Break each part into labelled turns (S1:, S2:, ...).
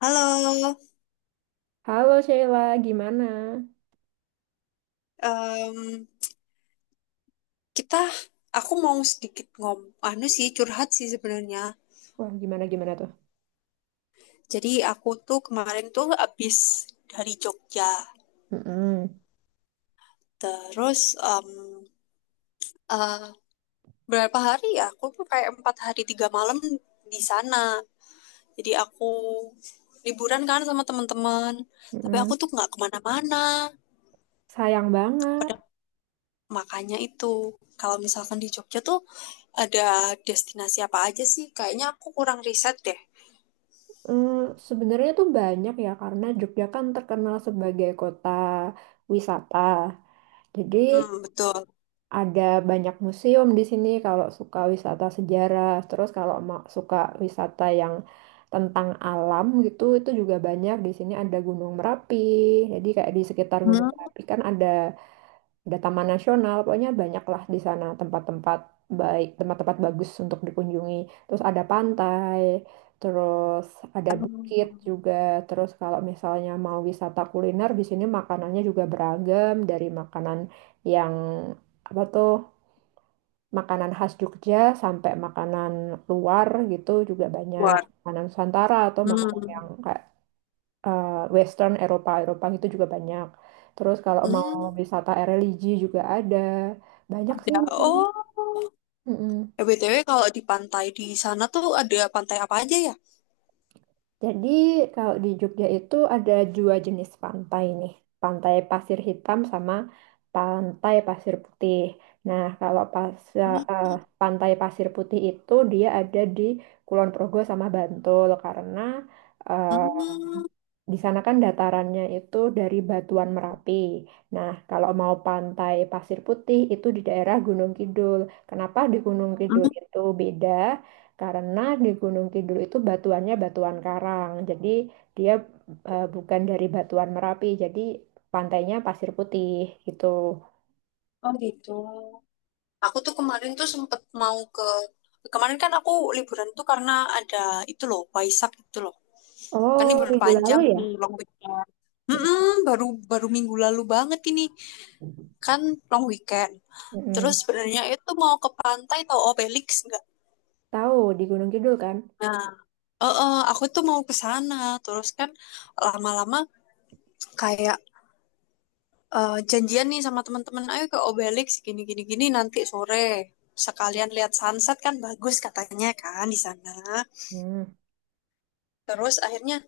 S1: Halo,
S2: Halo Sheila, gimana?
S1: em, kita, aku mau sedikit anu sih curhat sih sebenarnya.
S2: Wah, gimana gimana tuh?
S1: Jadi aku tuh kemarin tuh abis dari Jogja,
S2: Mm-mm,
S1: terus em, eh, berapa hari ya? Aku tuh kayak 4 hari 3 malam di sana. Jadi aku liburan kan sama teman-teman, tapi
S2: mm-mm.
S1: aku tuh nggak kemana-mana.
S2: Sayang banget.
S1: Pada makanya itu, kalau misalkan di Jogja tuh ada destinasi apa aja sih? Kayaknya aku kurang riset deh.
S2: Mm, Sebenarnya tuh banyak ya karena Jogja kan terkenal sebagai kota wisata. Jadi
S1: Hmm, betul.
S2: ada banyak museum di sini kalau suka wisata sejarah. Terus kalau suka wisata yang tentang alam gitu itu juga banyak di sini, ada Gunung Merapi. Jadi kayak di sekitar Gunung
S1: 음,
S2: Merapi kan ada taman nasional, pokoknya banyaklah di sana tempat-tempat baik, tempat-tempat bagus untuk dikunjungi. Terus ada pantai, terus ada bukit
S1: 아,
S2: juga. Terus kalau misalnya mau wisata kuliner, di sini makanannya juga beragam, dari makanan yang apa tuh, makanan khas Jogja sampai makanan luar gitu juga banyak.
S1: luar.
S2: Makanan Nusantara atau makanan yang
S1: Hmm,
S2: kayak eh, Western, Eropa Eropa itu juga banyak. Terus kalau mau
S1: hmm,
S2: wisata religi juga ada banyak sih
S1: ya.
S2: di sini.
S1: Oh,
S2: Mm-mm.
S1: Eh, BTW kalau di pantai di sana tuh ada pantai apa aja ya?
S2: Jadi kalau di Jogja itu ada dua jenis pantai nih, pantai pasir hitam sama pantai pasir putih. Nah kalau pas
S1: Hmm,
S2: pantai pasir putih, itu dia ada di Kulon Progo sama Bantul karena eh,
S1: hmm,
S2: di sana kan datarannya itu dari Batuan Merapi. Nah, kalau mau pantai Pasir Putih itu di daerah Gunung Kidul. Kenapa di Gunung Kidul
S1: hmm.
S2: itu beda? Karena di Gunung Kidul itu batuannya batuan karang. Jadi dia bukan dari Batuan Merapi. Jadi pantainya Pasir Putih gitu.
S1: Oh gitu. Aku tuh kemarin tuh sempet mau kemarin kan aku liburan tuh karena ada itu loh Waisak itu loh. Kan
S2: Oh,
S1: libur
S2: minggu lalu
S1: panjang
S2: ya?
S1: nih long weekend. Hmm, baru baru minggu lalu banget ini kan long weekend. Terus
S2: Mm-mm.
S1: sebenarnya itu mau ke pantai tau Obelix.
S2: Tahu di Gunung Kidul kan?
S1: Nah, aku tuh mau ke sana, terus kan lama-lama kayak janjian nih sama teman-teman, ayo ke Obelix gini gini gini nanti sore sekalian lihat sunset kan bagus katanya kan di sana.
S2: Hmm.
S1: Terus akhirnya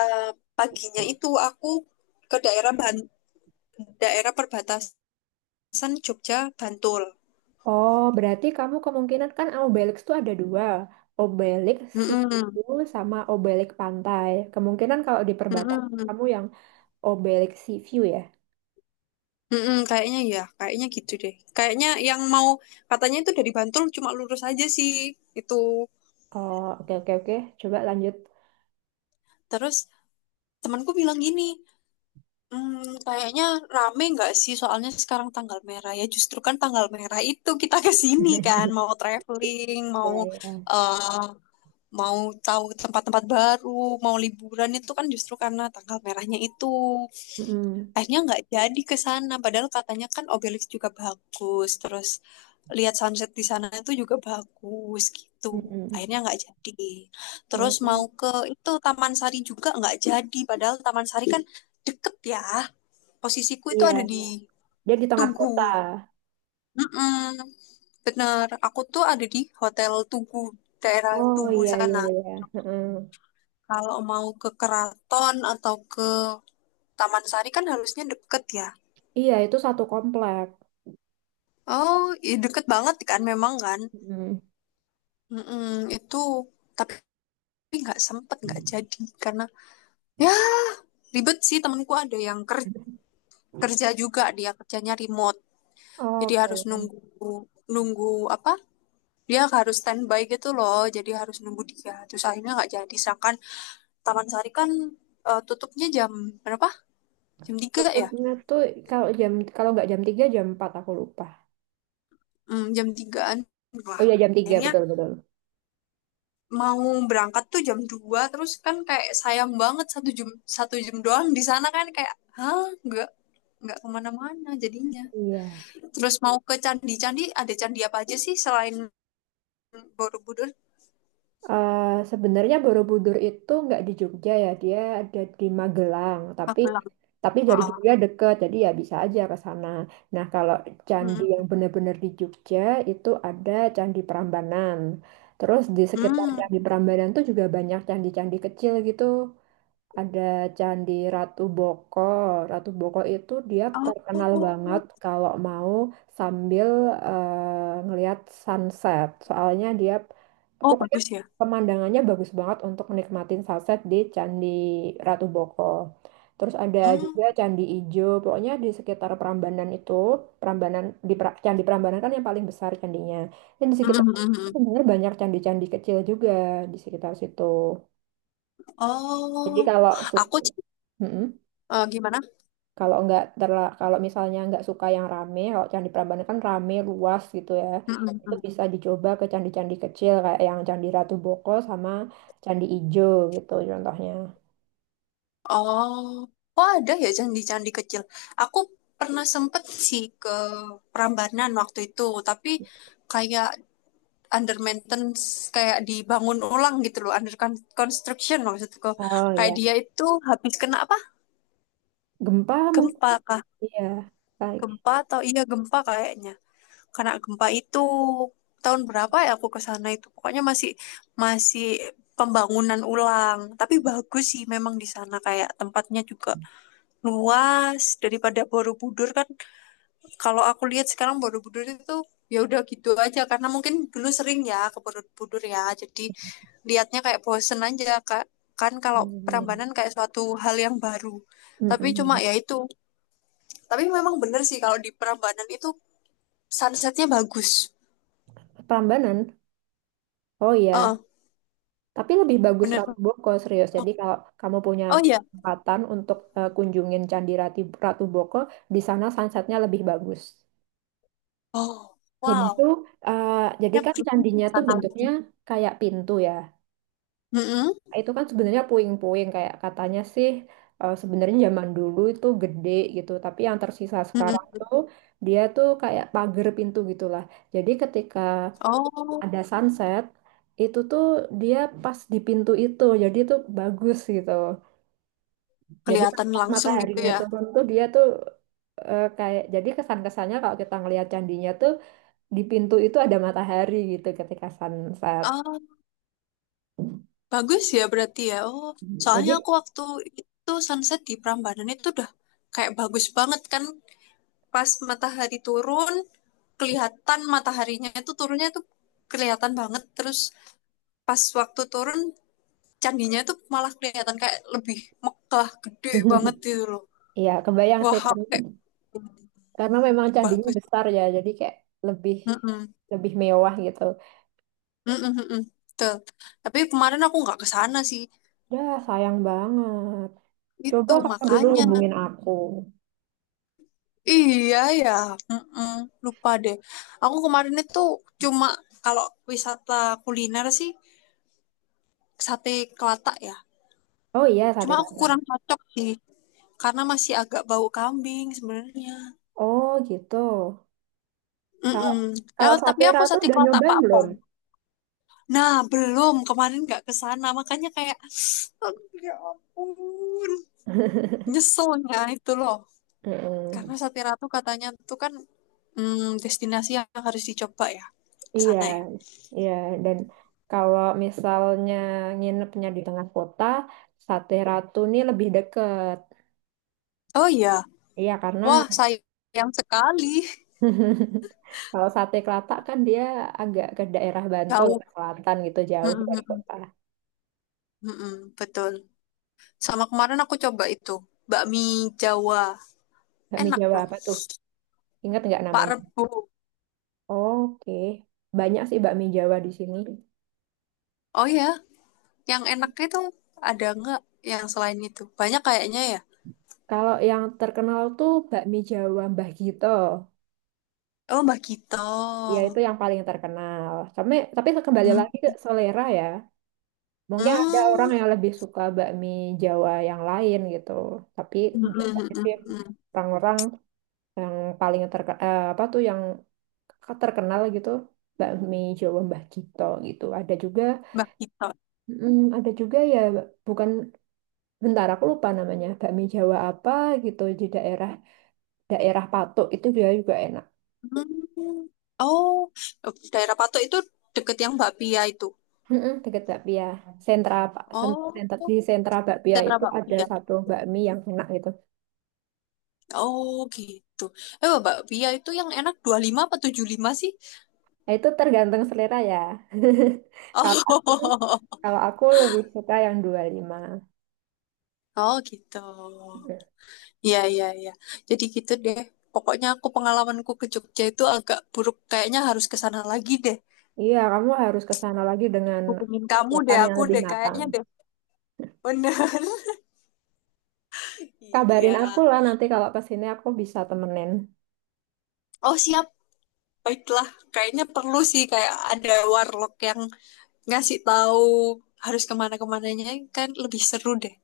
S1: eh, paginya itu aku ke daerah daerah perbatasan Jogja Bantul.
S2: Oh, berarti kamu kemungkinan, kan Obelix tuh ada dua, Obelix
S1: Mm-mm,
S2: Situ sama Obelix Pantai. Kemungkinan kalau di perbatasan,
S1: mm-mm,
S2: kamu yang Obelix Sea View ya.
S1: mm-mm, kayaknya ya, kayaknya gitu deh. Kayaknya yang mau katanya itu dari Bantul cuma lurus aja sih itu.
S2: Oh, oke oke oke. Coba lanjut.
S1: Terus temanku bilang gini, "Hmm, kayaknya rame nggak sih soalnya sekarang tanggal merah ya justru kan tanggal merah itu kita ke sini kan mau traveling
S2: Ya
S1: mau
S2: ya.
S1: eh, mau tahu tempat-tempat baru mau liburan itu kan justru karena tanggal merahnya itu
S2: Mm-mm.
S1: akhirnya nggak jadi ke sana padahal katanya kan Obelix juga bagus terus lihat sunset di sana itu juga bagus gitu. Akhirnya
S2: Mm-mm.
S1: nggak jadi terus mau
S2: Oh,
S1: ke itu Taman Sari juga nggak jadi padahal Taman Sari kan deket ya, posisiku itu
S2: iya.
S1: ada di
S2: Dia di tengah
S1: Tugu.
S2: kota.
S1: Mm-mm, bener aku tuh ada di Hotel Tugu daerah
S2: Oh
S1: Tugu
S2: iya iya
S1: sana,
S2: iya. Mm-mm.
S1: kalau mau ke Keraton atau ke Taman Sari kan harusnya deket ya.
S2: Iya itu satu komplek.
S1: Oh, iya deket banget kan memang kan.
S2: Mm.
S1: Mm-mm, itu tapi nggak sempet nggak jadi karena ya ribet sih temenku ada yang kerja juga dia kerjanya remote jadi harus
S2: Oke.
S1: nunggu nunggu apa dia harus standby gitu loh jadi harus nunggu dia terus akhirnya nggak jadi sedangkan Taman Sari kan tutupnya jam berapa jam 3 ya.
S2: Tutupnya tuh kalau nggak jam tiga, jam empat, aku lupa.
S1: Hmm, jam tigaan
S2: Oh
S1: lah
S2: iya, jam tiga,
S1: akhirnya
S2: betul betul.
S1: mau berangkat tuh jam 2 terus kan kayak sayang banget satu jam doang di sana kan kayak hah nggak kemana-mana jadinya.
S2: Iya.
S1: Terus mau ke candi-candi, ada candi apa aja sih selain Borobudur?
S2: Eh, sebenarnya Borobudur itu nggak di Jogja ya, dia ada di Magelang. Tapi
S1: Magelang.
S2: tapi dari
S1: Heeh.
S2: Jogja deket, jadi ya bisa aja ke sana. Nah, kalau candi
S1: Mm,
S2: yang benar-benar di Jogja itu ada Candi Prambanan. Terus di sekitar
S1: mm.
S2: Candi Prambanan tuh juga banyak candi-candi kecil gitu. Ada Candi Ratu Boko. Ratu Boko itu dia terkenal
S1: Oh,
S2: banget kalau mau sambil ngelihat sunset. Soalnya dia
S1: oh
S2: pokoknya
S1: bagus ya.
S2: pemandangannya bagus banget untuk nikmatin sunset di Candi Ratu Boko. Terus ada
S1: Hmm.
S2: juga Candi Ijo. Pokoknya di sekitar Prambanan itu, Candi Prambanan kan yang paling besar candinya. Dan di
S1: Mm,
S2: sekitar
S1: mm, mm,
S2: itu
S1: mm.
S2: sebenarnya banyak candi-candi kecil juga di sekitar situ. Jadi
S1: Oh,
S2: kalau suka,
S1: aku sih, eh, gimana?
S2: kalau nggak terla kalau misalnya nggak suka yang rame, kalau Candi Prambanan kan rame, luas gitu ya.
S1: Mm, mm,
S2: Itu
S1: mm.
S2: bisa dicoba ke candi-candi kecil kayak yang Candi Ratu Boko sama Candi Ijo gitu contohnya.
S1: Oh, oh ada ya candi-candi kecil. Aku pernah sempet sih ke Prambanan waktu itu, tapi kayak under maintenance, kayak dibangun ulang gitu loh, under construction maksudku.
S2: Oh
S1: Kayak
S2: ya.
S1: dia itu habis kena apa?
S2: Gempa
S1: Gempa.
S2: mungkin ya.
S1: Gempa atau iya gempa kayaknya. Karena gempa itu tahun berapa ya aku ke sana itu. Pokoknya masih masih pembangunan ulang. Tapi bagus sih memang di sana kayak tempatnya juga luas daripada Borobudur kan. Kalau aku lihat sekarang Borobudur itu ya udah gitu aja karena mungkin dulu sering ya ke Borobudur ya. Jadi lihatnya kayak bosen aja Kak. Kan kalau
S2: Oh
S1: Prambanan
S2: iya.
S1: kayak suatu hal yang baru. Tapi cuma
S2: Mm-mm.
S1: ya itu. Tapi memang bener sih kalau di Prambanan itu sunsetnya bagus.
S2: Prambanan, oh
S1: Heeh,
S2: iya, tapi lebih bagus
S1: bener.
S2: Ratu Boko, serius. Jadi
S1: Oh,
S2: kalau kamu punya
S1: oh iya.
S2: kesempatan untuk kunjungin Candi Ratu, Ratu Boko, di sana sunsetnya lebih bagus.
S1: Oh,
S2: Dan itu,
S1: wow.
S2: eh, jadi
S1: Ya
S2: kan
S1: perlu ke
S2: candinya tuh
S1: sana lagi.
S2: bentuknya kayak pintu ya.
S1: Mm-mm,
S2: Itu kan sebenarnya puing-puing, kayak katanya sih sebenarnya zaman dulu itu gede gitu. Tapi yang tersisa sekarang
S1: mm-mm.
S2: tuh dia tuh kayak pagar pintu gitulah. Jadi ketika
S1: Oh,
S2: ada sunset itu tuh dia pas di pintu itu. Jadi itu bagus gitu. Jadi pas
S1: kelihatan langsung gitu
S2: mataharinya
S1: ya.
S2: turun tuh dia tuh kayak jadi kesan-kesannya kalau kita ngelihat candinya tuh di pintu itu ada matahari gitu ketika sunset.
S1: Oh, bagus ya berarti ya. Oh,
S2: Jadi,
S1: soalnya aku waktu itu sunset di Prambanan itu udah kayak bagus banget kan. Pas matahari turun, kelihatan mataharinya itu turunnya itu kelihatan banget. Terus pas waktu turun, candinya itu malah kelihatan kayak lebih megah, gede banget gitu loh.
S2: ya kebayang sih
S1: Wah, aku
S2: karena,
S1: kayak
S2: karena memang candinya
S1: bagus.
S2: besar ya, jadi kayak lebih
S1: Mm-mm.
S2: lebih mewah gitu.
S1: Mm-mm, mm-mm. Betul. Tapi kemarin aku nggak ke sana sih.
S2: Dah, sayang banget. Coba
S1: Itu
S2: kamu dulu
S1: makanya.
S2: hubungin aku.
S1: Iya ya. Mm-mm. Lupa deh. Aku kemarin itu cuma kalau wisata kuliner sih sate Kelatak ya.
S2: Oh iya,
S1: Cuma
S2: sate
S1: aku kurang
S2: kata.
S1: cocok sih karena masih agak bau kambing sebenarnya.
S2: Oh gitu. Kalau
S1: Mm-mm. Ya,
S2: kalau
S1: tapi
S2: sate
S1: aku
S2: ratu
S1: sate
S2: udah
S1: Kelatak
S2: nyobain
S1: Pak
S2: belum?
S1: Pon. Nah, belum. Kemarin nggak ke sana. Makanya kayak, aduh, ya ampun. Nyeselnya itu loh.
S2: Mm-mm.
S1: Karena Satira tuh katanya tuh kan destinasi yang harus dicoba ya. Ke
S2: Iya,
S1: sana ya.
S2: iya. Dan kalau misalnya nginepnya di tengah kota, Sate Ratu ini lebih deket.
S1: Oh iya.
S2: Iya, karena
S1: Wah, sayang sekali.
S2: kalau sate Kelatak kan dia agak ke daerah Bantul,
S1: Jauh.
S2: ke selatan gitu,
S1: Mm,
S2: jauh
S1: mm,
S2: dari
S1: mm,
S2: kota.
S1: mm, mm, betul. Sama kemarin aku coba itu. Bakmi Jawa.
S2: Bakmi
S1: Enak
S2: Jawa
S1: loh.
S2: apa tuh? Ingat nggak
S1: Pak
S2: namanya?
S1: Rebo.
S2: Oke, banyak sih bakmi Jawa di sini.
S1: Oh ya. Yang enaknya itu ada nggak yang selain itu? Banyak kayaknya ya.
S2: Kalau yang terkenal tuh bakmi Jawa Mbah Gito.
S1: Oh, Mbak Gito.
S2: Ya itu yang paling terkenal. Tapi, kembali
S1: Mm,
S2: lagi ke selera ya. Mungkin ada orang
S1: mm,
S2: yang lebih suka bakmi Jawa yang lain gitu. Tapi
S1: mm, mm,
S2: biasanya
S1: mm,
S2: sih
S1: mm.
S2: orang-orang yang paling terkenal, apa tuh yang kakak terkenal gitu, bakmi Jawa Mbah Gito gitu. Ada juga
S1: Mbak Gito.
S2: ada juga ya, bukan, bentar aku lupa namanya, bakmi Jawa apa gitu di daerah daerah Patok, itu juga juga enak.
S1: Hmm. Oh, daerah Patok itu deket yang Bakpia itu.
S2: Mm-mm, deket bakpia, sentra Pak- sen-
S1: Oh,
S2: sentra di sentra bakpia,
S1: sentra
S2: itu ada
S1: Bakpia.
S2: satu bakmi yang enak gitu.
S1: Oh, gitu. Eh, Bakpia itu yang enak 25 apa 75 sih?
S2: Nah, itu tergantung selera ya. kalau aku
S1: Oh,
S2: kalau aku lebih suka yang 25 lima.
S1: oh gitu. Iya, iya, iya. Jadi gitu deh. Pokoknya aku pengalamanku ke Jogja itu agak buruk. Kayaknya harus ke sana lagi deh.
S2: Iya, kamu harus ke sana lagi dengan
S1: Hubungin kamu deh,
S2: persiapan yang
S1: aku
S2: lebih
S1: deh
S2: matang.
S1: kayaknya deh. Bener.
S2: Kabarin
S1: Iya.
S2: aku lah nanti kalau pas ini, aku bisa temenin.
S1: Oh, siap. Baiklah, kayaknya perlu sih kayak ada warlock yang ngasih tahu harus kemana-kemananya kan lebih seru deh.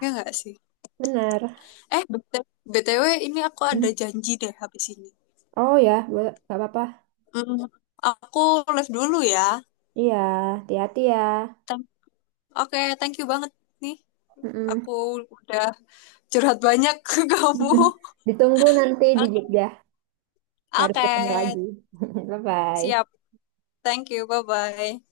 S1: Ya nggak sih?
S2: bener.
S1: Eh, BTW ini aku ada
S2: Hmm.
S1: janji deh habis ini.
S2: Oh ya, boleh, gak apa-apa.
S1: Mm, aku live dulu ya.
S2: Iya, hati-hati ya.
S1: Thank- Oke, thank you banget nih.
S2: Mm-mm.
S1: Aku udah curhat banyak ke kamu.
S2: Ditunggu nanti di
S1: Oke,
S2: Jogja. Harus
S1: oke.
S2: ketemu lagi. Bye-bye.
S1: Siap. Thank you. Bye-bye.